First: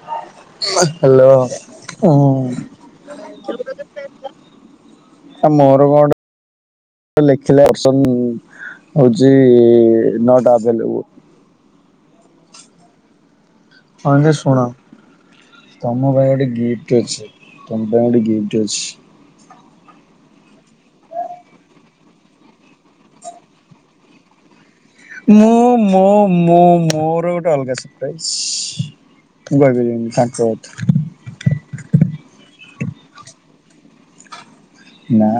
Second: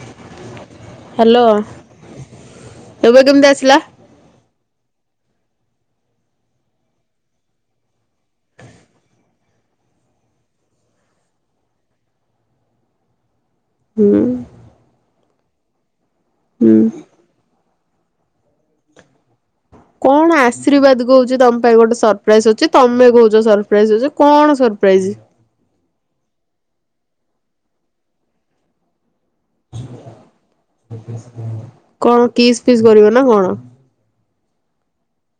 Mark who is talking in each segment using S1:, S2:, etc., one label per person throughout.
S1: [inaudible] Hello
S2: ହୁଁ
S1: ଏବେ କେମିତି ଆସିଲା।
S2: ସେ ମୋର [unintelligible] ଲେଖିଲେ ଅର୍ସନ ହଉଛି ନଟ ଆଭେଲେବୁଲ।
S1: ହୁଁ
S2: ହଁ ଟିକେ ଶୁଣ ତମ ପାଇଁ ଗୋଟେ
S1: ହୁଁ
S2: ଗିଫ୍ଟ ଅଛି। ତମ ପାଇ ଗୋଟେ ଗିଫ୍ଟ ଅଛି।
S1: କଣ ଆଶୀର୍ବାଦ କହୁଛି ତମ ପାଇଁ ଗୋଟେ ସରପ୍ରାଇଜ ଅଛି ତମେ କହୁଛ ସରପ୍ରାଇଜ ଅଛି କଣ ସରପ୍ରାଇଜ?
S2: ମୁଁ ମୋ ମୋ ମୋର ଗୋଟେ ଅଲଗା ସରପ୍ରାଇଜ୍
S1: କଣ କିସ୍ ପିସ୍ କରିବ ନା କଣ?
S2: ନା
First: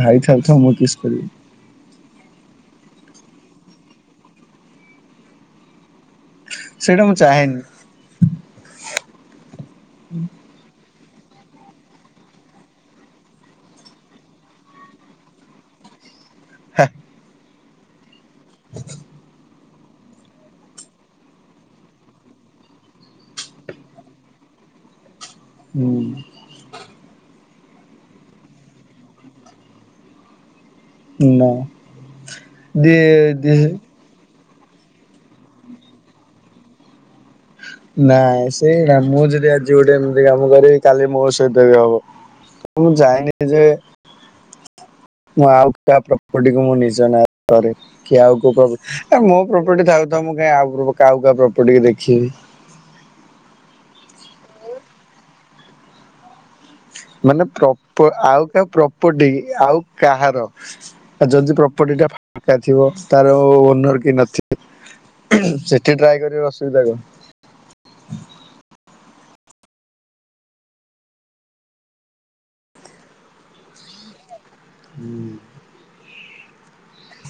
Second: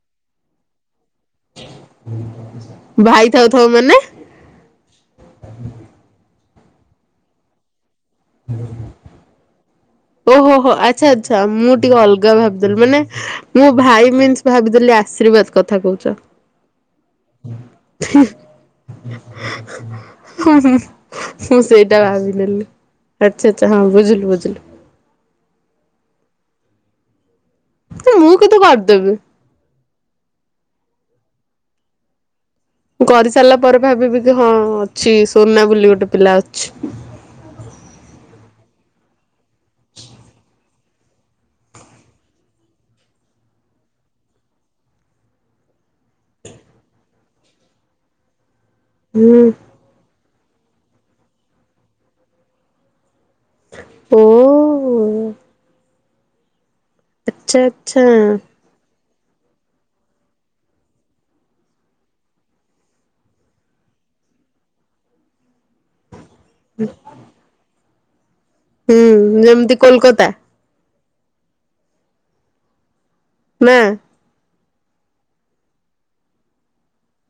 S2: ଭାଇଥାଉଥାଉ ମୁଁ କିସ୍ କରିବି।
S1: ଭାଇ ଥାଉ ଥାଉ ମାନେ
S2: ସେଇଟା ମୁଁ ଚାହେଁନି।
S1: ଓହୋ ହୋ ଆଚ୍ଛା ଆଚ୍ଛା ମୁଁ ଟିକେ ଅଲଗା ଭାବିଦେଲି ମାନେ ମଁ ଭାଇ ମିନ୍ସ ଭାବିଦେଲି ଆଶୀର୍ବାଦ କଥା କହୁଚ।
S2: ହେ।
S1: ଛିଁ। ହୁଁ ହୁଁ ମୁଁ ସେଇଟା ଭାବିିଦେଲି ଆଚ୍ଛା ଛା ହଁ ବୁଝିଲୁ ବୁଝିଲୁ।
S2: ହୁଁ।
S1: ଯେ ମୁ କିତୁ କରିଦେବି।
S2: ନା। ଦେ
S1: ମୁଁ
S2: ଦେ
S1: କରିସାରିଲା ପରେ ଭାବିବି କି ହଁ ଅଛି ସୋନା ବୋଲି ଗୋଟେ ପିଲା ଅଛି।
S2: ନାଁ ସେଇଟା ମୁଁ ଯଦି ଆଜି ଗୋଟେ ଏମିତି କାମ କରିବି। କାଲି ମୋ ସହିତ ବି ହବ। ମୁଁ ଯାଇନି ଯେ ମୁଁ ଆଉ କାହା ପ୍ରପର୍ଟିକୁ ମୁଁ ନିଜ ନା ରେ କରେ। କି ଆଉ କୋଉ ପ୍ରପ ଆ ମୋ
S1: ହୁଁ
S2: ପ୍ରପର୍ଟି ଥାଉ ତ ମୁଁ କାଇଁ ଆଉ [unintelligible] ଆଉ କାହା ପ୍ରପର୍ଟିକୁ ଦେଖିବି।
S1: ଓ।
S2: ମାନେ
S1: ଆଚ୍ଛା ଆଚ୍ଛା
S2: ପ୍ରପ ଆଉ କାହା ପ୍ରପର୍ଟି ଆଉ କାହାର। ଆଉ ଯଦି ପ୍ରପର୍ଟି ଟା ଫାଙ୍କା ଥିବ ତାର ଓନର କେହି ନଥିବେ ହୁଁ ସେଥ୍ କିଏ ଟ୍ରାଏ କରିବ ଅସୁବିଧା କଣ?
S1: ହୁଁ ଯେମିତି କୋଲକତା ନା।
S2: ହୁଁ।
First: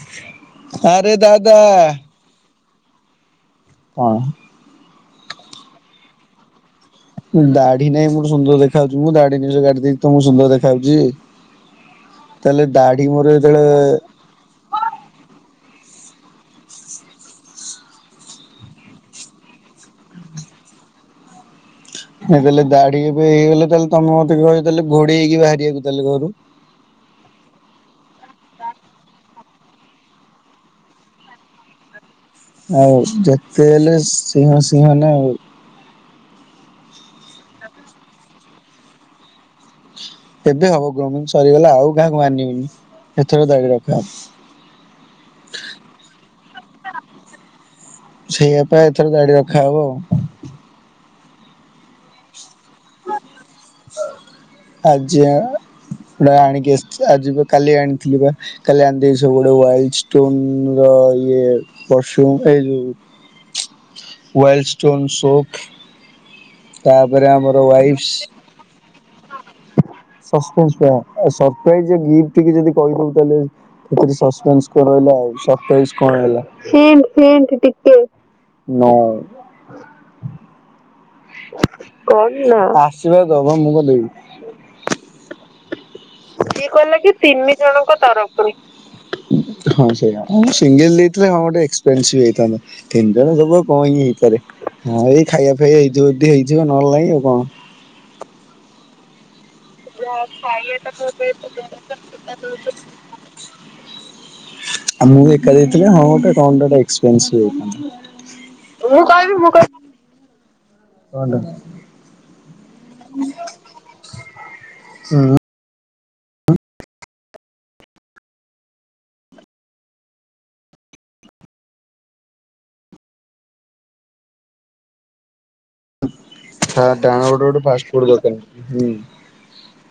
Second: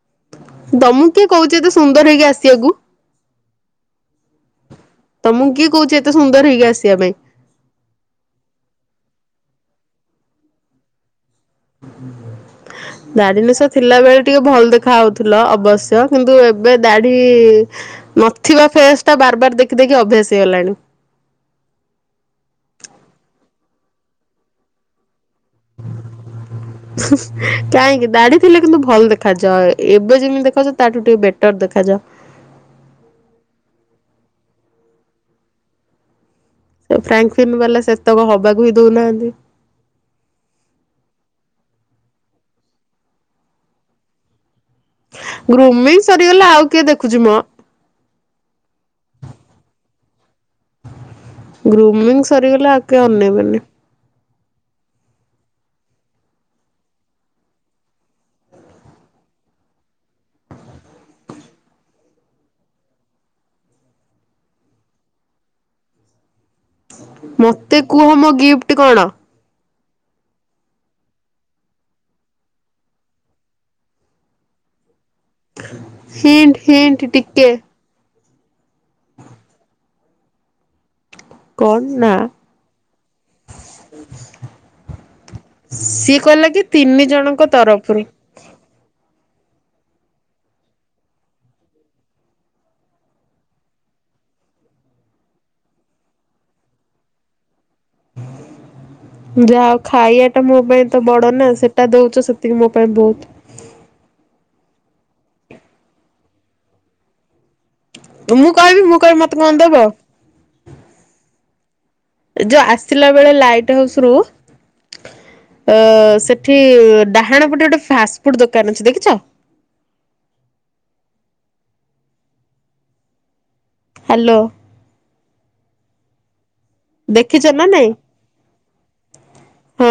S2: ହ
S1: ତମୁକୁ କିଏ କହୁଚି ଏତେ ସୁନ୍ଦର ହେଇକି ଆସିଆକୁ?
S2: କଣ?
S1: ତମୁକୁ କିଏ କହୁଚି ଏତେ ସୁନ୍ଦର ହେଇକି ଆସିଆ ପାଇଁ।
S2: ଦାଢି ନାହିଁ ପୁଣି ସୁନ୍ଦର ଦେଖା ହଉଚି। ମୁଁ ଦାଢି, ନିଶ କାଟି ଦେଇଚି ତ ମୁଁ ସୁନ୍ଦର ଦେଖା ହଉଚି ଆଉ। ତାହେଲେ ଦାଢି ମୋର
S1: ନିଶ
S2: ଯେତବେଳେ
S1: ଥିଲା ବେଳେ ଟିକେ ଭଲ ଦେଖାହଉଥିଲ ଅବଶ୍ୟ କିନ୍ତୁ ଏବେ ଦାଢ଼ି ନଥିବା ଫେସ୍ ଟା ବାର ବାର ଦେଖି ଦେଖି ଅଭ୍ୟାସ ହେଇ ଗଲାଣି।
S2: ମୁଁ କହିଲି ଦାଢି ଏବେ ହେଇଗଲେ ତାହେଲେ ତମେ ମତେ କହିବ ତାହେଲେ ଘୋଡେଇ ହେଇକି ବାହାରିବାକୁ ତାହେଲେ ଘରୁ।
S1: ହୁଁ ହୁଁ ସ୍ କାହିଁକି ଦାଢିଥିଲେ କିନ୍ତୁ ଭଲ୍ ଦେଖାଯାଅ। ଏବେ ଯେମିତି ଦେଖାଯାଉଚ ତାଠୁ ଟିକେ ବେଟର୍ ଦେଖାଯାଅ।
S2: ଆଉ ଯେତେ ହେଲେ ସିଂହ ସିଂହ ନା ଆଉ।
S1: ଏ ଫ୍ରାଙ୍କଫିନ୍ ବାଲା ସେତକ ହବାକୁ ହି ଦଉନାହାନ୍ତି।
S2: ଏବେ ହବ ଗ୍ରୁମିଂ ସରିଗଲା ଆଉ କାହାକୁ ମାନିବିନି। ଏଥର ଦାଢି ରଖିବା।
S1: ଗ୍ରୁମିଂ ସରିଗଲା ଆଉ କିଏ ଦେଖୁଚି ମଁ।
S2: ସେଇଆ ପା ଏଥର ଦାଢି ରଖାହବ ଆଉ।
S1: ଗ୍ରୁମିଂ ସରିଗଲେ ଆଉ କେହି ଅନେଇବେନି।
S2: ଆଜି ଆ ବ୍ରା ଆଣିକି ଆସଚି। ଆଜି ବା କାଲି ଆଣିଥିଲି ବା। କାଲି ଆଣି ଦେଇ ସବୁ ଗୋଟେ ୱାଇଲ ଷ୍ଟୋନ ର ଇଏ। ପରଫ୍ୟୁମ୍ ପାଇଲୁ ୱାଇଲ୍ ଷ୍ଟୋନ ସୋପ୍।
S1: ମତେ କୁହ
S2: ୱାଇଫସ୍
S1: ମୋ ଗିଫ୍ଟ କଣ?
S2: [unintelligible] ସରପ୍ରାଇଜ ଗିପ୍ଟି କି ଯେଦି କହିଦବୁ ତାହେଲେ ଯଦି ସସ୍ପେନ୍ସ୍ ତୋର ରହିଲା ଆଉ। ସରପ୍ରାଇଜ୍ କଣ ରହିଲା?
S1: ହିଣ୍ଟ ହିଣ୍ଟ
S2: ହିନ୍ଟ ହିନ୍ଟ ଟିକେ? ନୋ।
S1: କଣ ନା
S2: କହିନ? ଆସିବ ଦବ ମୁ କଣ ଦେବି।
S1: ସିକ୍
S2: ସିଏ କହିଲା କି ତିନି ଜଣଙ୍କ ତରଫରୁ। ହଁ ସେଇଆ। ସିଙ୍ଗଲ ଦେଇଥିଲେ ହଁ ଗୋଟେ ଏକ୍ସପେନସିଭ୍ ହେଇଥାନ୍ତା। ତିନି ଜଣ ଦୋବୁ ଆଉ କଣ ଇଏ ହେଇପାରେ ହଁ ଏଇ ଖାଇବା ପିଇବା ହେଇଥିବ ଯଦି ହେଇଥିବ ନହେଲେ ନାଇଁ ଆଉ କଣ।
S1: ହୁ ଯାହା ହୋଉ
S2: ଯାହା
S1: ଖାଇବା ଟା ମୋ
S2: ଖାଇବା
S1: ପାଇଁ ତ
S2: ଟା ମୋ
S1: ବଡ
S2: ତୁ
S1: ନା
S2: ଦଉନୁ
S1: ସେଟା ଦୋଉଚ ସେତିକି
S2: ଦଉଛୁ।
S1: ମୋ ପାଇଁ ବୋହୁତ।
S2: ଆଉ ମୁଁ ଏକା ଯାଇଥିଲେ ହଁ ଗୋଟେ କଣ ଗୋଟେ ଏକ୍ସପେନ୍ସିଭ ହେଇଥାନ୍ତା।
S1: ମୁଁ କହିବି ମୁଁ କହିବି ମତେ କଣ ଦବ।
S2: କଣଟା
S1: ଯୋଉ ଆସିଲା ବେଳେ ଲାଇଟି ହାଉସ ରୁ
S2: ହୁଁ
S1: ଅ ସେଠି ଡାହାଣପଟେ ଗୋଟେ ଫାଷ୍ଟଫୁଡ ଦୋକାନ ଅଛି ଦେଖିଚ? ହାଲୋ।
S2: ତା ଡାହାଣ
S1: ଦେଖିଛ
S2: ପଟେ ଗୋଟେ
S1: ନା ନାଇଁ?
S2: ଫାଷ୍ଟ ଫୁଡ ଦୋକାନ ଉଁ।
S1: ହଁ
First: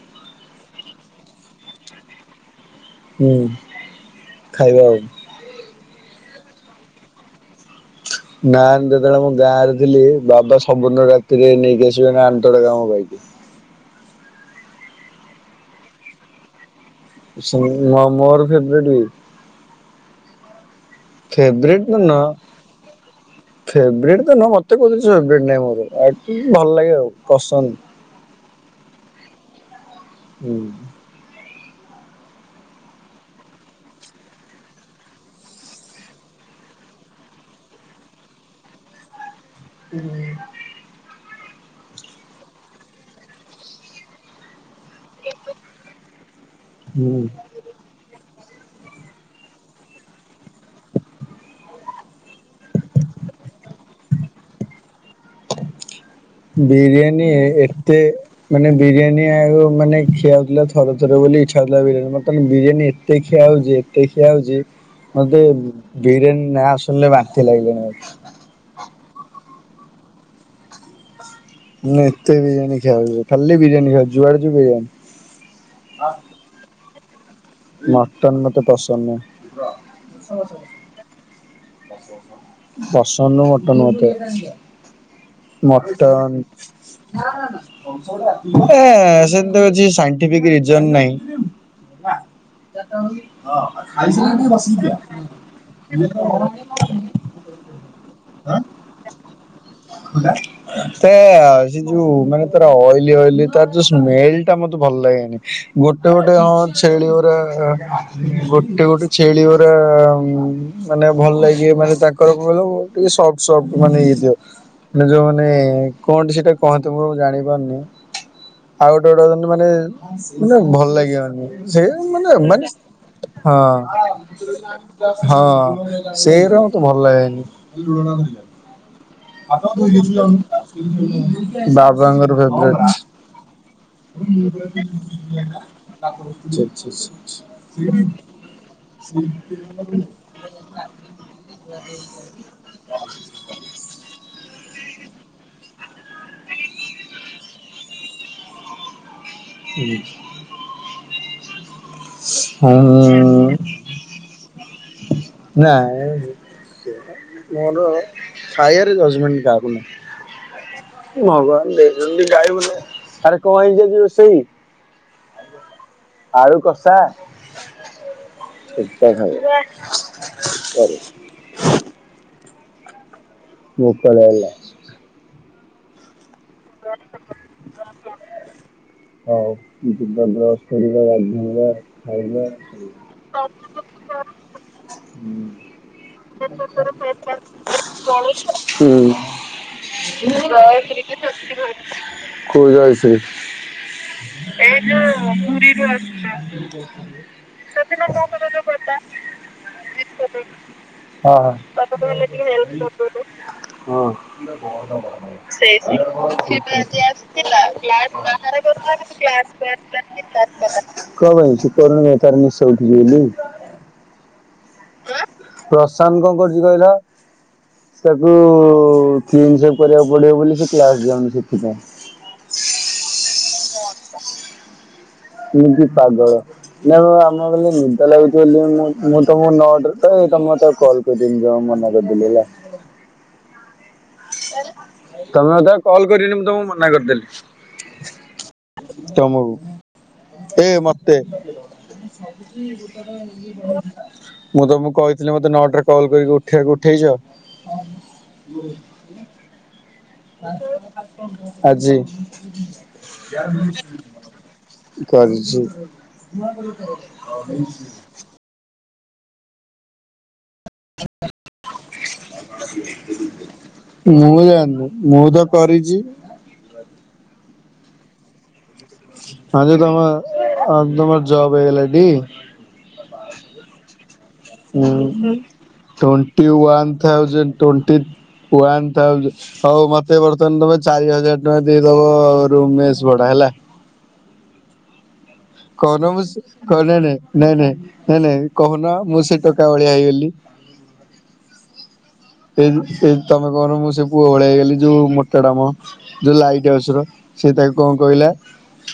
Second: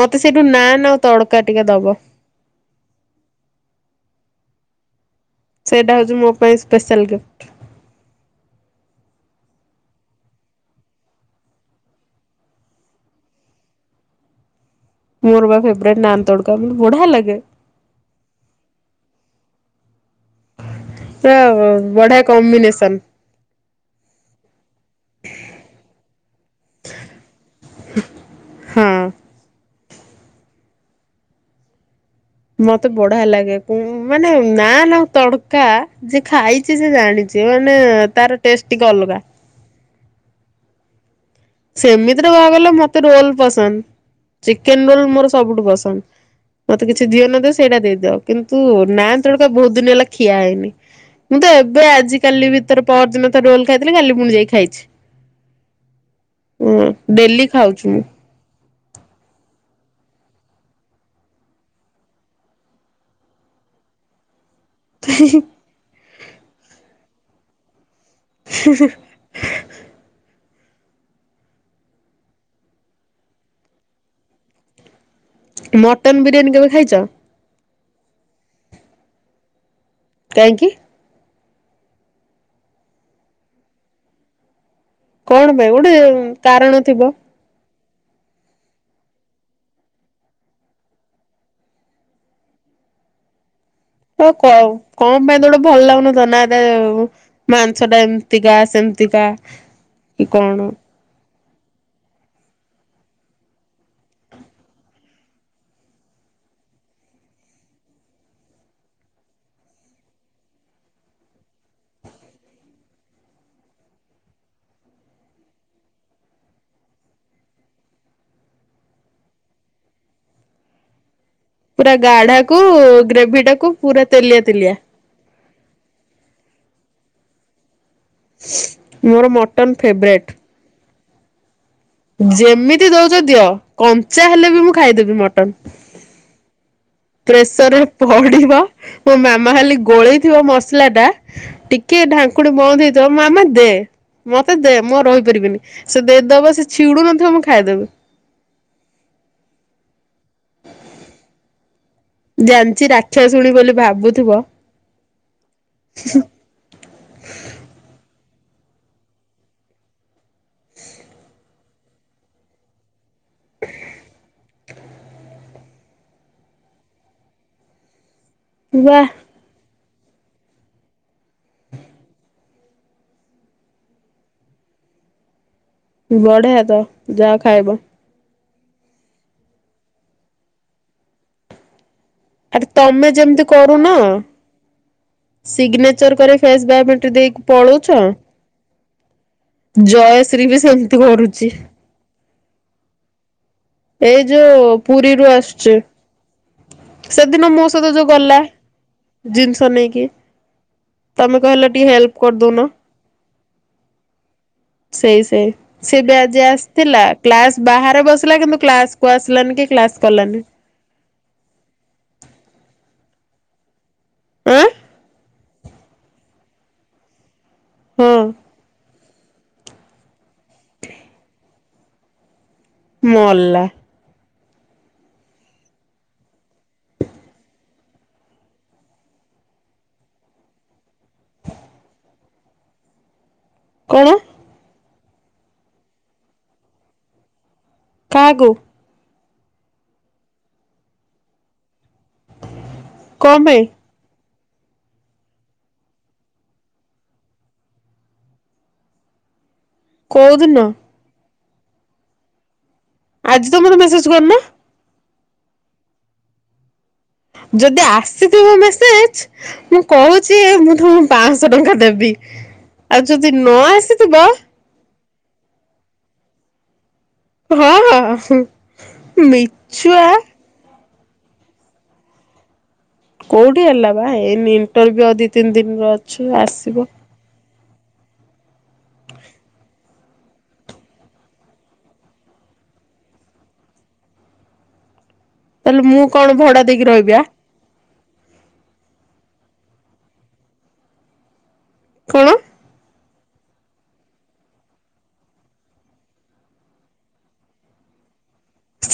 S1: ମତେ ସେଇଠୁ ନାନ୍ ଆଉ ତଡକା ଟିକେ ଦବ।
S2: ହୁଁ ଖାଇବ ଆଉ।
S1: ସେଇଟା ହୋଉଚି ମୋ ପାଇଁ ସ୍ପେଶାଲ୍ ଗିଫ୍ଟ।
S2: ଗାଁରେ ଯେତେବେଳେ ମୁଁ ଗାଁରେ ଥିଲି। ବାବା ସବୁ ଦିନ ରାତିରେ ନେଇକି ଆସିବେ ନାନ୍ ତଡକା ମୋ ପାଇଁ।
S1: ମୋର ପା ଫେବ୍ରାଇଟି ନାନ୍ ତଡକା ମତେ ବଢିଆ ଲାଗେ।
S2: ସେମ ମୋର ମୋର ବି ଫେବ୍ରାଇଟି ବି।
S1: ପୁରା
S2: ଫେବରେଟ
S1: ବଢିଆ କମ୍ବିନେସନ୍।
S2: ଫେବ୍ରାଇଟି ତ ନୁହଁ ମତେ କୋଉ ଜିନିଷ ଫେବ୍ରାଇଟି ନାହିଁ ମୋର ଆଟଲିସ୍ ଭଲ ଲାଗେ ଆଉ ପସନ୍ଦ।
S1: ହଁ।
S2: ହୁଁ।
S1: ମତେ ବଢିଆ ଲାଗେ କୁଉଁ ମାନେ ନାନ୍ ଆଉ ତଡକା। ଯିଏ ଖାଇଚି ସିଏ ଜାଣିଚି ମାନେ ତାର ଟେଷ୍ଟ ଟିକେ ଅଲଗା।
S2: ହୁଁ।
S1: ସେମିତି ରେ କହିବାକୁ ଗଲେ ମତେ ରୋଲ୍ ପସନ୍ଦ। ଚିକେନ ରୋଲ୍ ମୋର ସବୁଠୁ ପସନ୍ଦ। ମତେ କିଛି ଦିଅ ନ ଦିଅ ସେଇଟା ଦେଇଦବ କିନ୍ତୁ ନାନ୍ ତଡକା ବୋହୁତ୍ ଦିନ୍ ହେଲା ଖିଆ ହେଇନି। ମୁଁ ତ ଏବେ ଆଜି କାଲି ଭିତରେ ପହର ଦିନ ତ ରୋଲ୍ ଖାଇଥିଲି କାଲି ଫୁଣି ଯାଇକି ଖାଇଚି।
S2: ବିରିୟାନି ଏ
S1: ଡେଲି ଖାଉଛି
S2: ଏତେ
S1: ମୁଁ
S2: ମାନେ ବିରିୟାନୀ ଆଉ ମାନେ ଖିଆ ହୋଉଥିଲା ଥରେ ଥରେ ବୋଲି ଇଚ୍ଛା ହୋଉଥିଲା ବିରିୟାନୀ। ବର୍ତ୍ତମାନ ବିରିୟାନୀ ଏ ତେ ଖିଆ ହୋଉଚି ଏତେ ଖିଆ ହୋଉଚି ମତେ ବିରିୟାନି ନାଁ ଶୁଣିଲେ ବାନ୍ତି ଲାଗିଲାଣି ମତେ।
S1: [unintelligible]
S2: ମାନେ ଏତେ ବିରିୟାନୀ ଖିଆ ହୋଉଚି ଖାଲି ବିରିୟାନୀ ଖାଉ ଯୁଆଡେ ଯିବୁ ବିରିୟାନୀ।
S1: ମର୍ଟନ ବିରିୟାନୀ କେବେ ଖାଇଚ?
S2: ମର୍ଟନ ମତେ ପସନ୍ଦ ନୁହେଁ।
S1: କାହିଁକି
S2: ପସନ୍ଦ ନୁହୁଁ ମର୍ଟନ ମତେ।
S1: କଣ ପାଇଁ ଗୋଟେ
S2: ମର୍ଟନ।
S1: କାରଣ ଥିବ।
S2: ଏଁ ସେତେ କିଛି ସାଇଁଣ୍ଟିଫିକ୍‌ ରିଜିନି ନାହିଁ।
S1: ହଁ କଁ କଣ ପାଇଁ ତ ଗୋଟେ ଭଲ ଲାଗୁନଥିବ ନା ଏଟା ମାଂସ ଟା ଏମି ତିକା ସେମିତିକା।
S2: [inaudible] ସେ ଆ ସେ ଯୋଉ ମାନେ ତାର ଅଏଲି ଅଏଲି ତାର ଯୋଉ ସ୍ମେଲ୍ ଟା ମତେ ଭଲ ଲାଗେନି। ଗୋଟେ ଗୋଟେ ହଁ ଛେଳି ଗୁରା ଆଁ ଗୋଟେ ଗୋଟେ ଛେଳି ଗୁରା ମାନେ ଭଲ ଲାଗିବ ମାନେ ତାଙ୍କର କଣ କହିଲ ଟିକେ ସଫ୍ଟ ସଫ୍ଟ ମାନେ ଇଏ ଇଏଥିବ। ମାନେ ଯୋଉ ମାନେ କଣଟେ ସେଟା କହନ୍ତିୁ। ମୁଁ ଜାଣି ପାରୁନି। ଆଉ ଗୋଟେ ଗୋଟେ ଅଛନ୍ତି ମାନେ ଭଲ ଲାଗିବନି। ସେ
S1: ପୁରା
S2: ମାନେ
S1: ଗାଢାକୁ
S2: ମାନେ
S1: ଗ୍ରେଭି
S2: [unintelligible]
S1: ଟାକୁ ପୁରା ତେଲିଆ ତେଲିଆ
S2: ହଁ। ହଁ ସେଇରା ମତେ ଭଲ ଲାଗେନି।
S1: ମୋର ମର୍ଟନ ଫେବ୍ରେଟ୍।
S2: ବାପ୍। ଛୁଆଙ୍କର
S1: ଯେମିତି
S2: ଫେବରଟ
S1: ଦଉଛ ଦିଅ କଞ୍ଚା ହେଲେ ବି ମୁଁ ଖାଇଦେବି
S2: [unintelligible] [unintelligible]
S1: ପ୍ରେସର୍ ରେ ପଡିବ ମୋ ମାମା ଖାଲି ଗୋଳେଇଥିବ ମସଲା ଟା ଟିକେ ଢାଙ୍କୁଣୀ ବନ୍ଦ୍ ହେଇଥିବ ମାମା ଦେ ମତେ ଦେ ମୁଁ ଆଉ ରହି ପାରିବିନି ସେ ଦେଇଦବ ସେ ଛିଡୁନଥିବ ମୁଁ ଖାଇଦେବି।
S2: [unintelligible] ହୁଁ
S1: ଜାଣିଚି ରାକ୍ଷାଶୁଣି ବୋଲି ଭାବୁଥିବ?
S2: ନାଁ ମୋର ଖାଇବାରେ ଜଜମେଣ୍ଟ କାହାକୁ ନାଇଁ, ଭଗବାନ ଦେଇଛନ୍ତି ଗାଇ ଗେଟେ ଆରେ କଣ ହେଇଛି ଆଜି ରୋଷେଇ। ଆଳୁକସା
S1: ବା
S2: [unintelligible] ସରି
S1: ହ
S2: ଭୁତ ବାହାରିଲା
S1: ବଢିଆ ତ ଯା ଖାଇବାକୁ
S2: ହଉ ଜିବା ବର୍ଷ କରିବା ଗାଧେଇବା। ଖାଇନ
S1: ଆରେ ତମେ ଯେମିତି କରୁନ ସିଗ୍ନେଚର କରି ଫେସ୍ ବାୟୋମେଟ୍ରି ଦେଇକି ପଳଉଛ
S2: [unintelligible] [unintelligible]
S1: ବି ସେମିତି
S2: ଜୟଶ୍ରୀ କି [unintelligible]
S1: କରୁଛି
S2: ଶୁସ୍ରିଘରେ କୋଉ ଜୟଶ୍ରୀ
S1: ଏଇ ଯୋଉ
S2: ଏଇ
S1: ପୁରୀରୁ
S2: ଯୋଉ
S1: ଆସୁଛି
S2: ପୁରୀରୁ ଆସିଲା
S1: ସେଦିନ ମୋ ସହିତ ଯୋଉ
S2: ସେଦିନ ମୁଁ
S1: ଗଲା
S2: ତତେ ଜୋଉ [unintelligible]
S1: ଜିନିଷ ନେଇକି ତମେ
S2: ହଁ।
S1: କହିଲ ଟିକେ
S2: ତତେ
S1: ହେଲ୍ପ
S2: କହିଲେ ଟିକେ
S1: କରିଦଉନ।
S2: ହଁ
S1: ସେଇ ସେଇ
S2: ସେ ସିଥିଲ [unintelligible]
S1: ବି ଆଜି ଆସିଥିଲା କ୍ଲାସ ବାହାରେ ବସିଲା କିନ୍ତୁ କ୍ଲାସ କୁ ଆସିଲାନି କି କ୍ଲାସ କଲାନି
S2: କଣ ହୋଉଛି ଭାଇ ସୁୁ [unintelligible] [unintelligible]
S1: ଆଁ
S2: ପ୍ରଶାନ୍ତ କଣ କରୁଛି କହିଲା
S1: ହଁ
S2: ତାକୁ [unintelligible] କରିବାକୁ ପଡ଼ିବ ବୋଲି ସେ କ୍ଲାସ ଯାଉନି ସେଥିପାଇଁ।
S1: ମଲା
S2: [unintelligible] କେମିତି ପାଗଳ ନାଇଁ ଆମ ବୋଇଲି ନିଦ ଲାଗୁଛି ବୋଲି ମୁଁ ମୁ [unintelligible] [unintelligible] [unintelligible] [unintelligible] କରିଦେଲି ହେଲା
S1: କଣ
S2: ତମେ ମତେ ଅଉ କଲ୍ କରିବନି ମୁଁ ତମକୁ ମନା କରିଦେଲି।
S1: କାହାକୁ?
S2: ତମକୁ ଏ ମତେ ଟଇଏ
S1: କଣ ପାଇଁ
S2: ମୁଁ ତମକୁ କହିଥିଲି ମତେ ନଅଟାରେ କଲ୍ କରିକି ଉଠେଇବାକୁ ଉଠେଇଛ?
S1: କୋଉଦିନ
S2: ଆଜି
S1: ଆଜି ତ ମତେ ମେସେଜ କରିନ
S2: କରିଚି
S1: ଯଦି ଆସିଥିବ ମେସେଜ ମୁଁ କହୁଛି ମୁ ମୁଁ ପାଞ୍ଚଶହ ଟଙ୍କା ଦେବି। ଆଉ ଯଦି ନ ଆସିଥିବ
S2: ମୁଁତ କରିଛି
S1: ହଁ ହଁ ହ
S2: ହଁ ଜେ ତମ ତମର ଜବ ହେଇଗଲାଟି?
S1: କୋଉଠି ହେଲା ବା ଏଇନି ଇମ୍ଟରଭିଉ
S2: ହୁଁ
S1: ଆଉ ଦି ତିନି ଦିନର ଅଛି ଆସିବ।
S2: ଆଉ ମାତ୍ର [unintelligible] [unintelligible] ଏବେ ବର୍ତ୍ତମାନ ତମେ ଚାରି ହଜାର ଟଙ୍କା ଦେଇଦବ ରୁମମେଶ ଭଡା ହେଲା?
S1: ତାହେଲେ
S2: କହୁନ ମୁଁ
S1: କଣ ଭଡା
S2: ନାଇଁ
S1: ଦେଇକି
S2: ନାଇଁ
S1: ରହିବି ଆ
S2: ନାଇଁ ନାଇଁ ନାଇଁ ନାଇଁ କହୁନ ମୁଁ ସେ ଟୋକା ଭଳିଆ ହେଇଗଲି।
S1: କଣ?
S2: ଏଇଯୁ ଏଇ ତମେ କହୁନ ମୁଁ ସେ ପୁଅ ଭଳିଆ ହେଇଗଲି ଯୋଉ ମୋଟାଟାମ। ଯୋଉ ଲାଇଟ୍ ହାଉସର ସେ ତାକୁ କଣ କହିଲା?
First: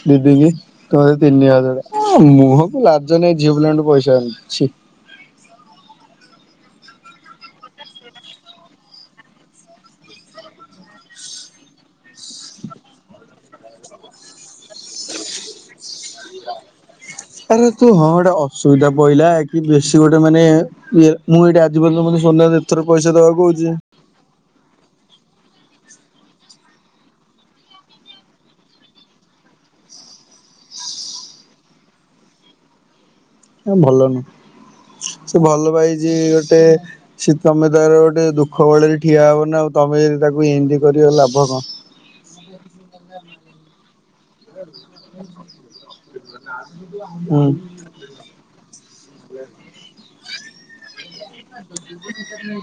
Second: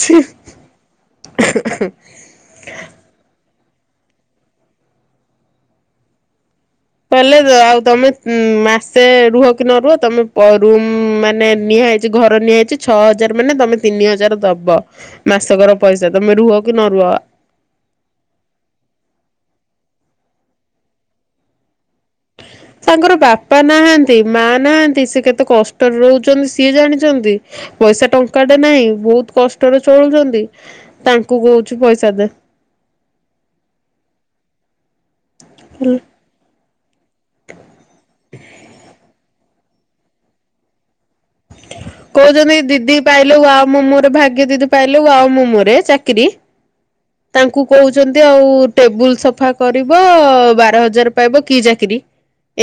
S1: ଛି।
S2: ଦିଦି କି କହ ତିନିହଜାର ଅ ମୁଁହକୁ ଟିକେ ଲାଜ ନାଇଁ ଝିଅ ପିଲାଙ୍କଠୁ ପଇସା ଆଣିଛି ଛି।
S1: କହିଲେ ଆଉ ତମେ ମାସେ ରୁହ କି ନ ରୁହ ତମେ ରୁମ ମାନେ ନିହା ହେଇ ଘର ନିଆଯାଇଛି ଛଅ ହଜାର ମାନେ ତମେ ତିନି ହଜାର ଦବ ମାସକର ପଇସା ତମେ ରୁହ କି ନରୁହ।
S2: ତାହେଲେ ତୁ ହଁ ଗୋଟେ ଅସୁବିଧା ପଇଲା କି ବେଶୀ ଗୋଟେ ମାନେ ଇଏ ମୁଁ ଏଇଟା ଆଜି ପର୍ଯ୍ୟନ୍ତ ମୋତେ ସୋନା ଦେ
S1: ତାଙ୍କର ବାପା ନାହାନ୍ତି ମା ନାହାନ୍ତି ସେ କେତେ କଷ୍ଟରେ ରହୁଛନ୍ତି ସିଏ ଜାଣିଛନ୍ତି। ପଇସା ଟଙ୍କାଟେ ନାହିଁ ବହୁତ କଷ୍ଟରେ ଚଳୁଛନ୍ତି ତାଙ୍କୁ କହୁଛୁ ପଇସା ଦେ।
S2: ଭଲ ନୁହଁ ସେ ଭଲ ପାଇଛି ଗୋଟେ ସେ ତମେ ତାର ଗୋଟେ ଦୁଃଖ ବେଳରେ ଠିଆ ହବନା ଆଉ ତମେ ଯଦି ତାକୁ ଏମିତି କରିବ ଲାଭ କଣ।
S1: କହୁଛନ୍ତି କି ଦିଦିକୁ ପାଇଲୁ ଆଉ ମୁଁ ମୋର ଭା। ଦିଦିକି ପାଇଲୁ ଆଉ ମୁଁ ମୋର ଏଇ ଚାକିରି
S2: ହୁଁ।
S1: ତାଙ୍କୁ କହୁଛନ୍ତି ଆଉ ଏ ଟେବୁଲ ସଫା କରିବ ବାର ହଜାର ପାଇବ କି ଚାକିରି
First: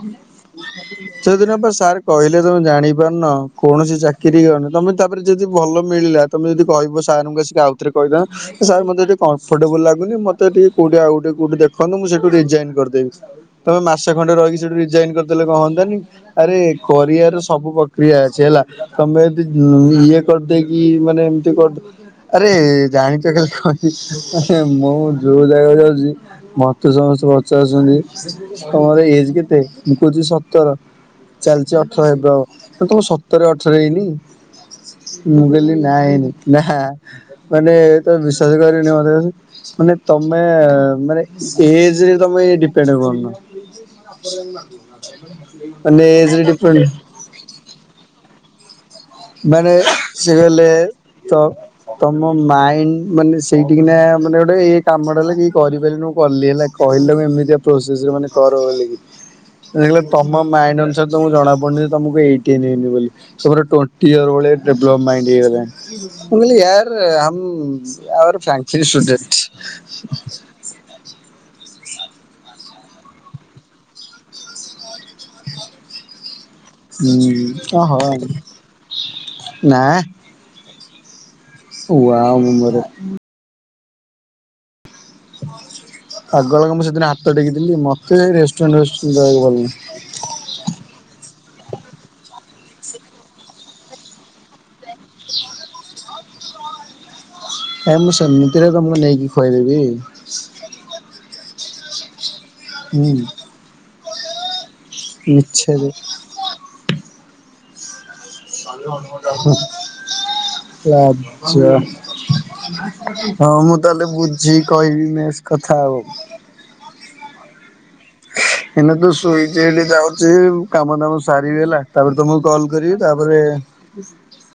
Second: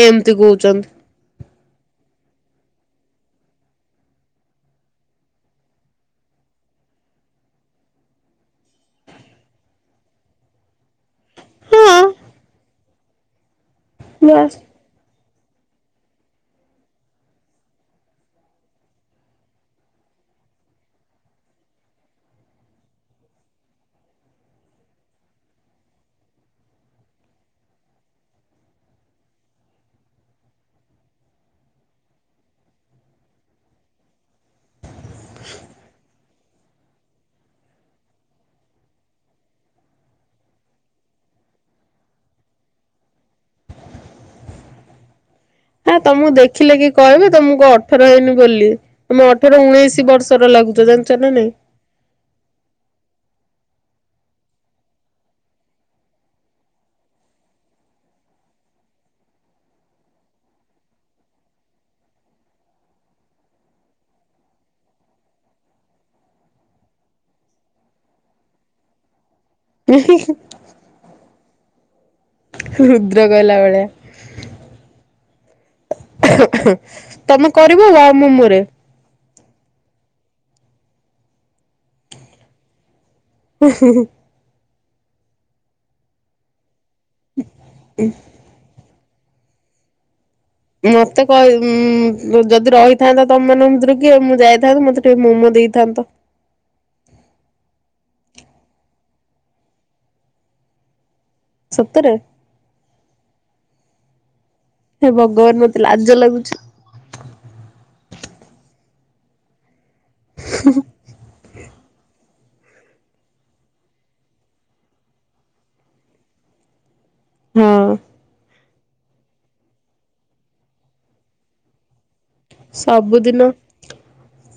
S1: ଏମିତି କହୁଛନ୍ତି।
S2: ସେଦିନ ପା ସାର୍ କହିଲେ ତମେ ଜାଣିପାରୁନ କୌଣସି ଚାକିରି ଅ ତମେ ତାପରେ ଯଦି ଭଲ ମିଳିଲା ତମେ ଯଦି କହିବ ସାର୍ ଙ୍କୁ ଆସିକି ଆଉଥରେ କହିବା। ସାର୍ ମତେ ଏଠି କମ୍ଫଟେବୁଲ ଲାଗୁନି ମତେ ଟିକେ କୋଉଠି ଆଉ ଗୋଟେ କଉଠି ଦେଖନ୍ତୁ
S1: ହଁ
S2: ମୁଁ ସେଠୁ ରିଜାଇନ କରିଦେବି। ତମେ ମାସେ ଖଣ୍ଡେ
S1: ବାସ୍।
S2: ରହିକି ସେଠୁ ରିଜାଇନ କରିଦେଲେ କଣ ହୁଆନ୍ତାନି? ଆରେ କରିବାର ସବୁ ପ୍ରକ୍ରିୟା ଅଛି ହେଲା ତମେ ଯଦି ଇଏ କରିଦେଇକି ମାନେ ଏମିତି କରିଦେ ଆରେ ଜାଣିଛ କାଲି କଣ ହେଇଛି ମାନେ ମୁଁ ଯୋଉ ଜାଗାକୁ ଯାଉଛି ମୋତେ ସମସ୍ତେ ପଚାରୁଛନ୍ତି ତମର ଏଜ କେତେ ମୁଁ କହୁଛି ସତର। ଚାଲିଚି ଅଠର ହେବ ଆଉ ତମର ସତରେ ଅଠର ହେଇନି। ମୁଁ କହିଲି ନା ହେଇନି ନା ମାନେ ତମେ ବିଶ୍ୱାସ କରିବନି ମୋତେ କହୁଛି ମାନେ ତମେ ମାନେ ଏଜରେ ତମେ ଡି ପେଡ଼ୁ କରୁନ।
S1: ହଁ
S2: ମାନେ
S1: ତମକୁ
S2: ଏଜରେ
S1: ଦେଖିଲେ
S2: ଡିପେଣ୍ଡ
S1: କିଏ କହିବେ ତମକୁ ଅଠର ହେଇନି ବୋଲି। ତମେ ଅଠର
S2: ମାନେ
S1: ଉଣେଇଶି
S2: ସେ
S1: ବର୍ଷ ର
S2: କହିଲେ
S1: ଲାଗୁଛ ଜାଣିଛ ନା
S2: ତ
S1: ନାଇଁ?
S2: ତମ ମାଇଣ୍ଡ୍ ମାନେ ସେଇଠି କିନା ମାନେ ଗୋଟେ ଇଏ କାମଟା ହେଲା କେହି କରିପାରିବେନି ମୁଁ କଲି ହେଲା। କହିଲ ମୁଁ ଏମିତିଆ ପ୍ରୋସେସରେ ମାନେ କର ବୋଲି କି। ଦେଖିଲ ତମ ମାଇଣ୍ଡ୍ ଅନୁସାରେ ତମକୁ ଜଣା ପଡୁନି ଯେ ତମକୁ ଏଇଟିନ୍ ହେଇନି ବୋଲି ତମର ଟୋ ଟି ଇୟର ଭଳିଆ ଡେଭଲପ ମାଇଣ୍ଡ୍ ହେଇଗଲାଣି। ମୁଁ କହିଲି ୟାର ହମ ଅର ଫ୍ୟାନ୍ସି ଷ୍ଟୁଣ୍ଡେଟ୍।
S1: ନାଇଁ। ରୁଦ୍ର ଗଲା ଭଳିଆ। ତମେ
S2: ହୁଁ
S1: କରିବ
S2: ଓହୋ
S1: ଆଉ ମୁ ମୋରେ।
S2: ନା। ୱାଓ ମୋମୋରେ। ଆଗଳାଗ ମୁଁ ସେଦିନ ହାତ ଟେକିଦେଲି ମତେ ରେଷ୍ଟୁରାଣ୍ଟ ଫେଷ୍ଟୁରାଣ୍ଟ ଦେବାକୁ ଭଲ।
S1: ମତେ କହି ଉ ଯଦି ରହିଥାନ୍ତା ତମ ମାନଙ୍କ ଭିତରୁ କିଏ ମୁଁ ଯାଇ ଥାନ୍ତ ମୋତେ ଟିକେ ମୋମୋ ଦେଇଥାନ୍ତ।
S2: ହଁ ମୁଁ ସେମିତିରେ ତମକୁ ନେଇକି ଖୁଆଇଦେବି।
S1: ସତରେ।
S2: ହୁଁ।
S1: ହେ ଭଗବାନ ମତେ
S2: ମିଛରେ।
S1: ଲାଜ ଲାଗୁଛି।
S2: ଲାଜ। ହଁ ମୁଁ ତାହେଲେ ବୁଝିକି କହିବି ମେସ୍ କଥା ଆଉ।
S1: ହଉ
S2: ଏଇନା ତ ଶୋଇଛି ହେଠି ଯାଉଛି କାମ ଦାମ ସାରିବି ହେଲା ତାପରେ ତମକୁ କଲ୍ କରିବି ତାପରେ
S1: ସବୁଦିନ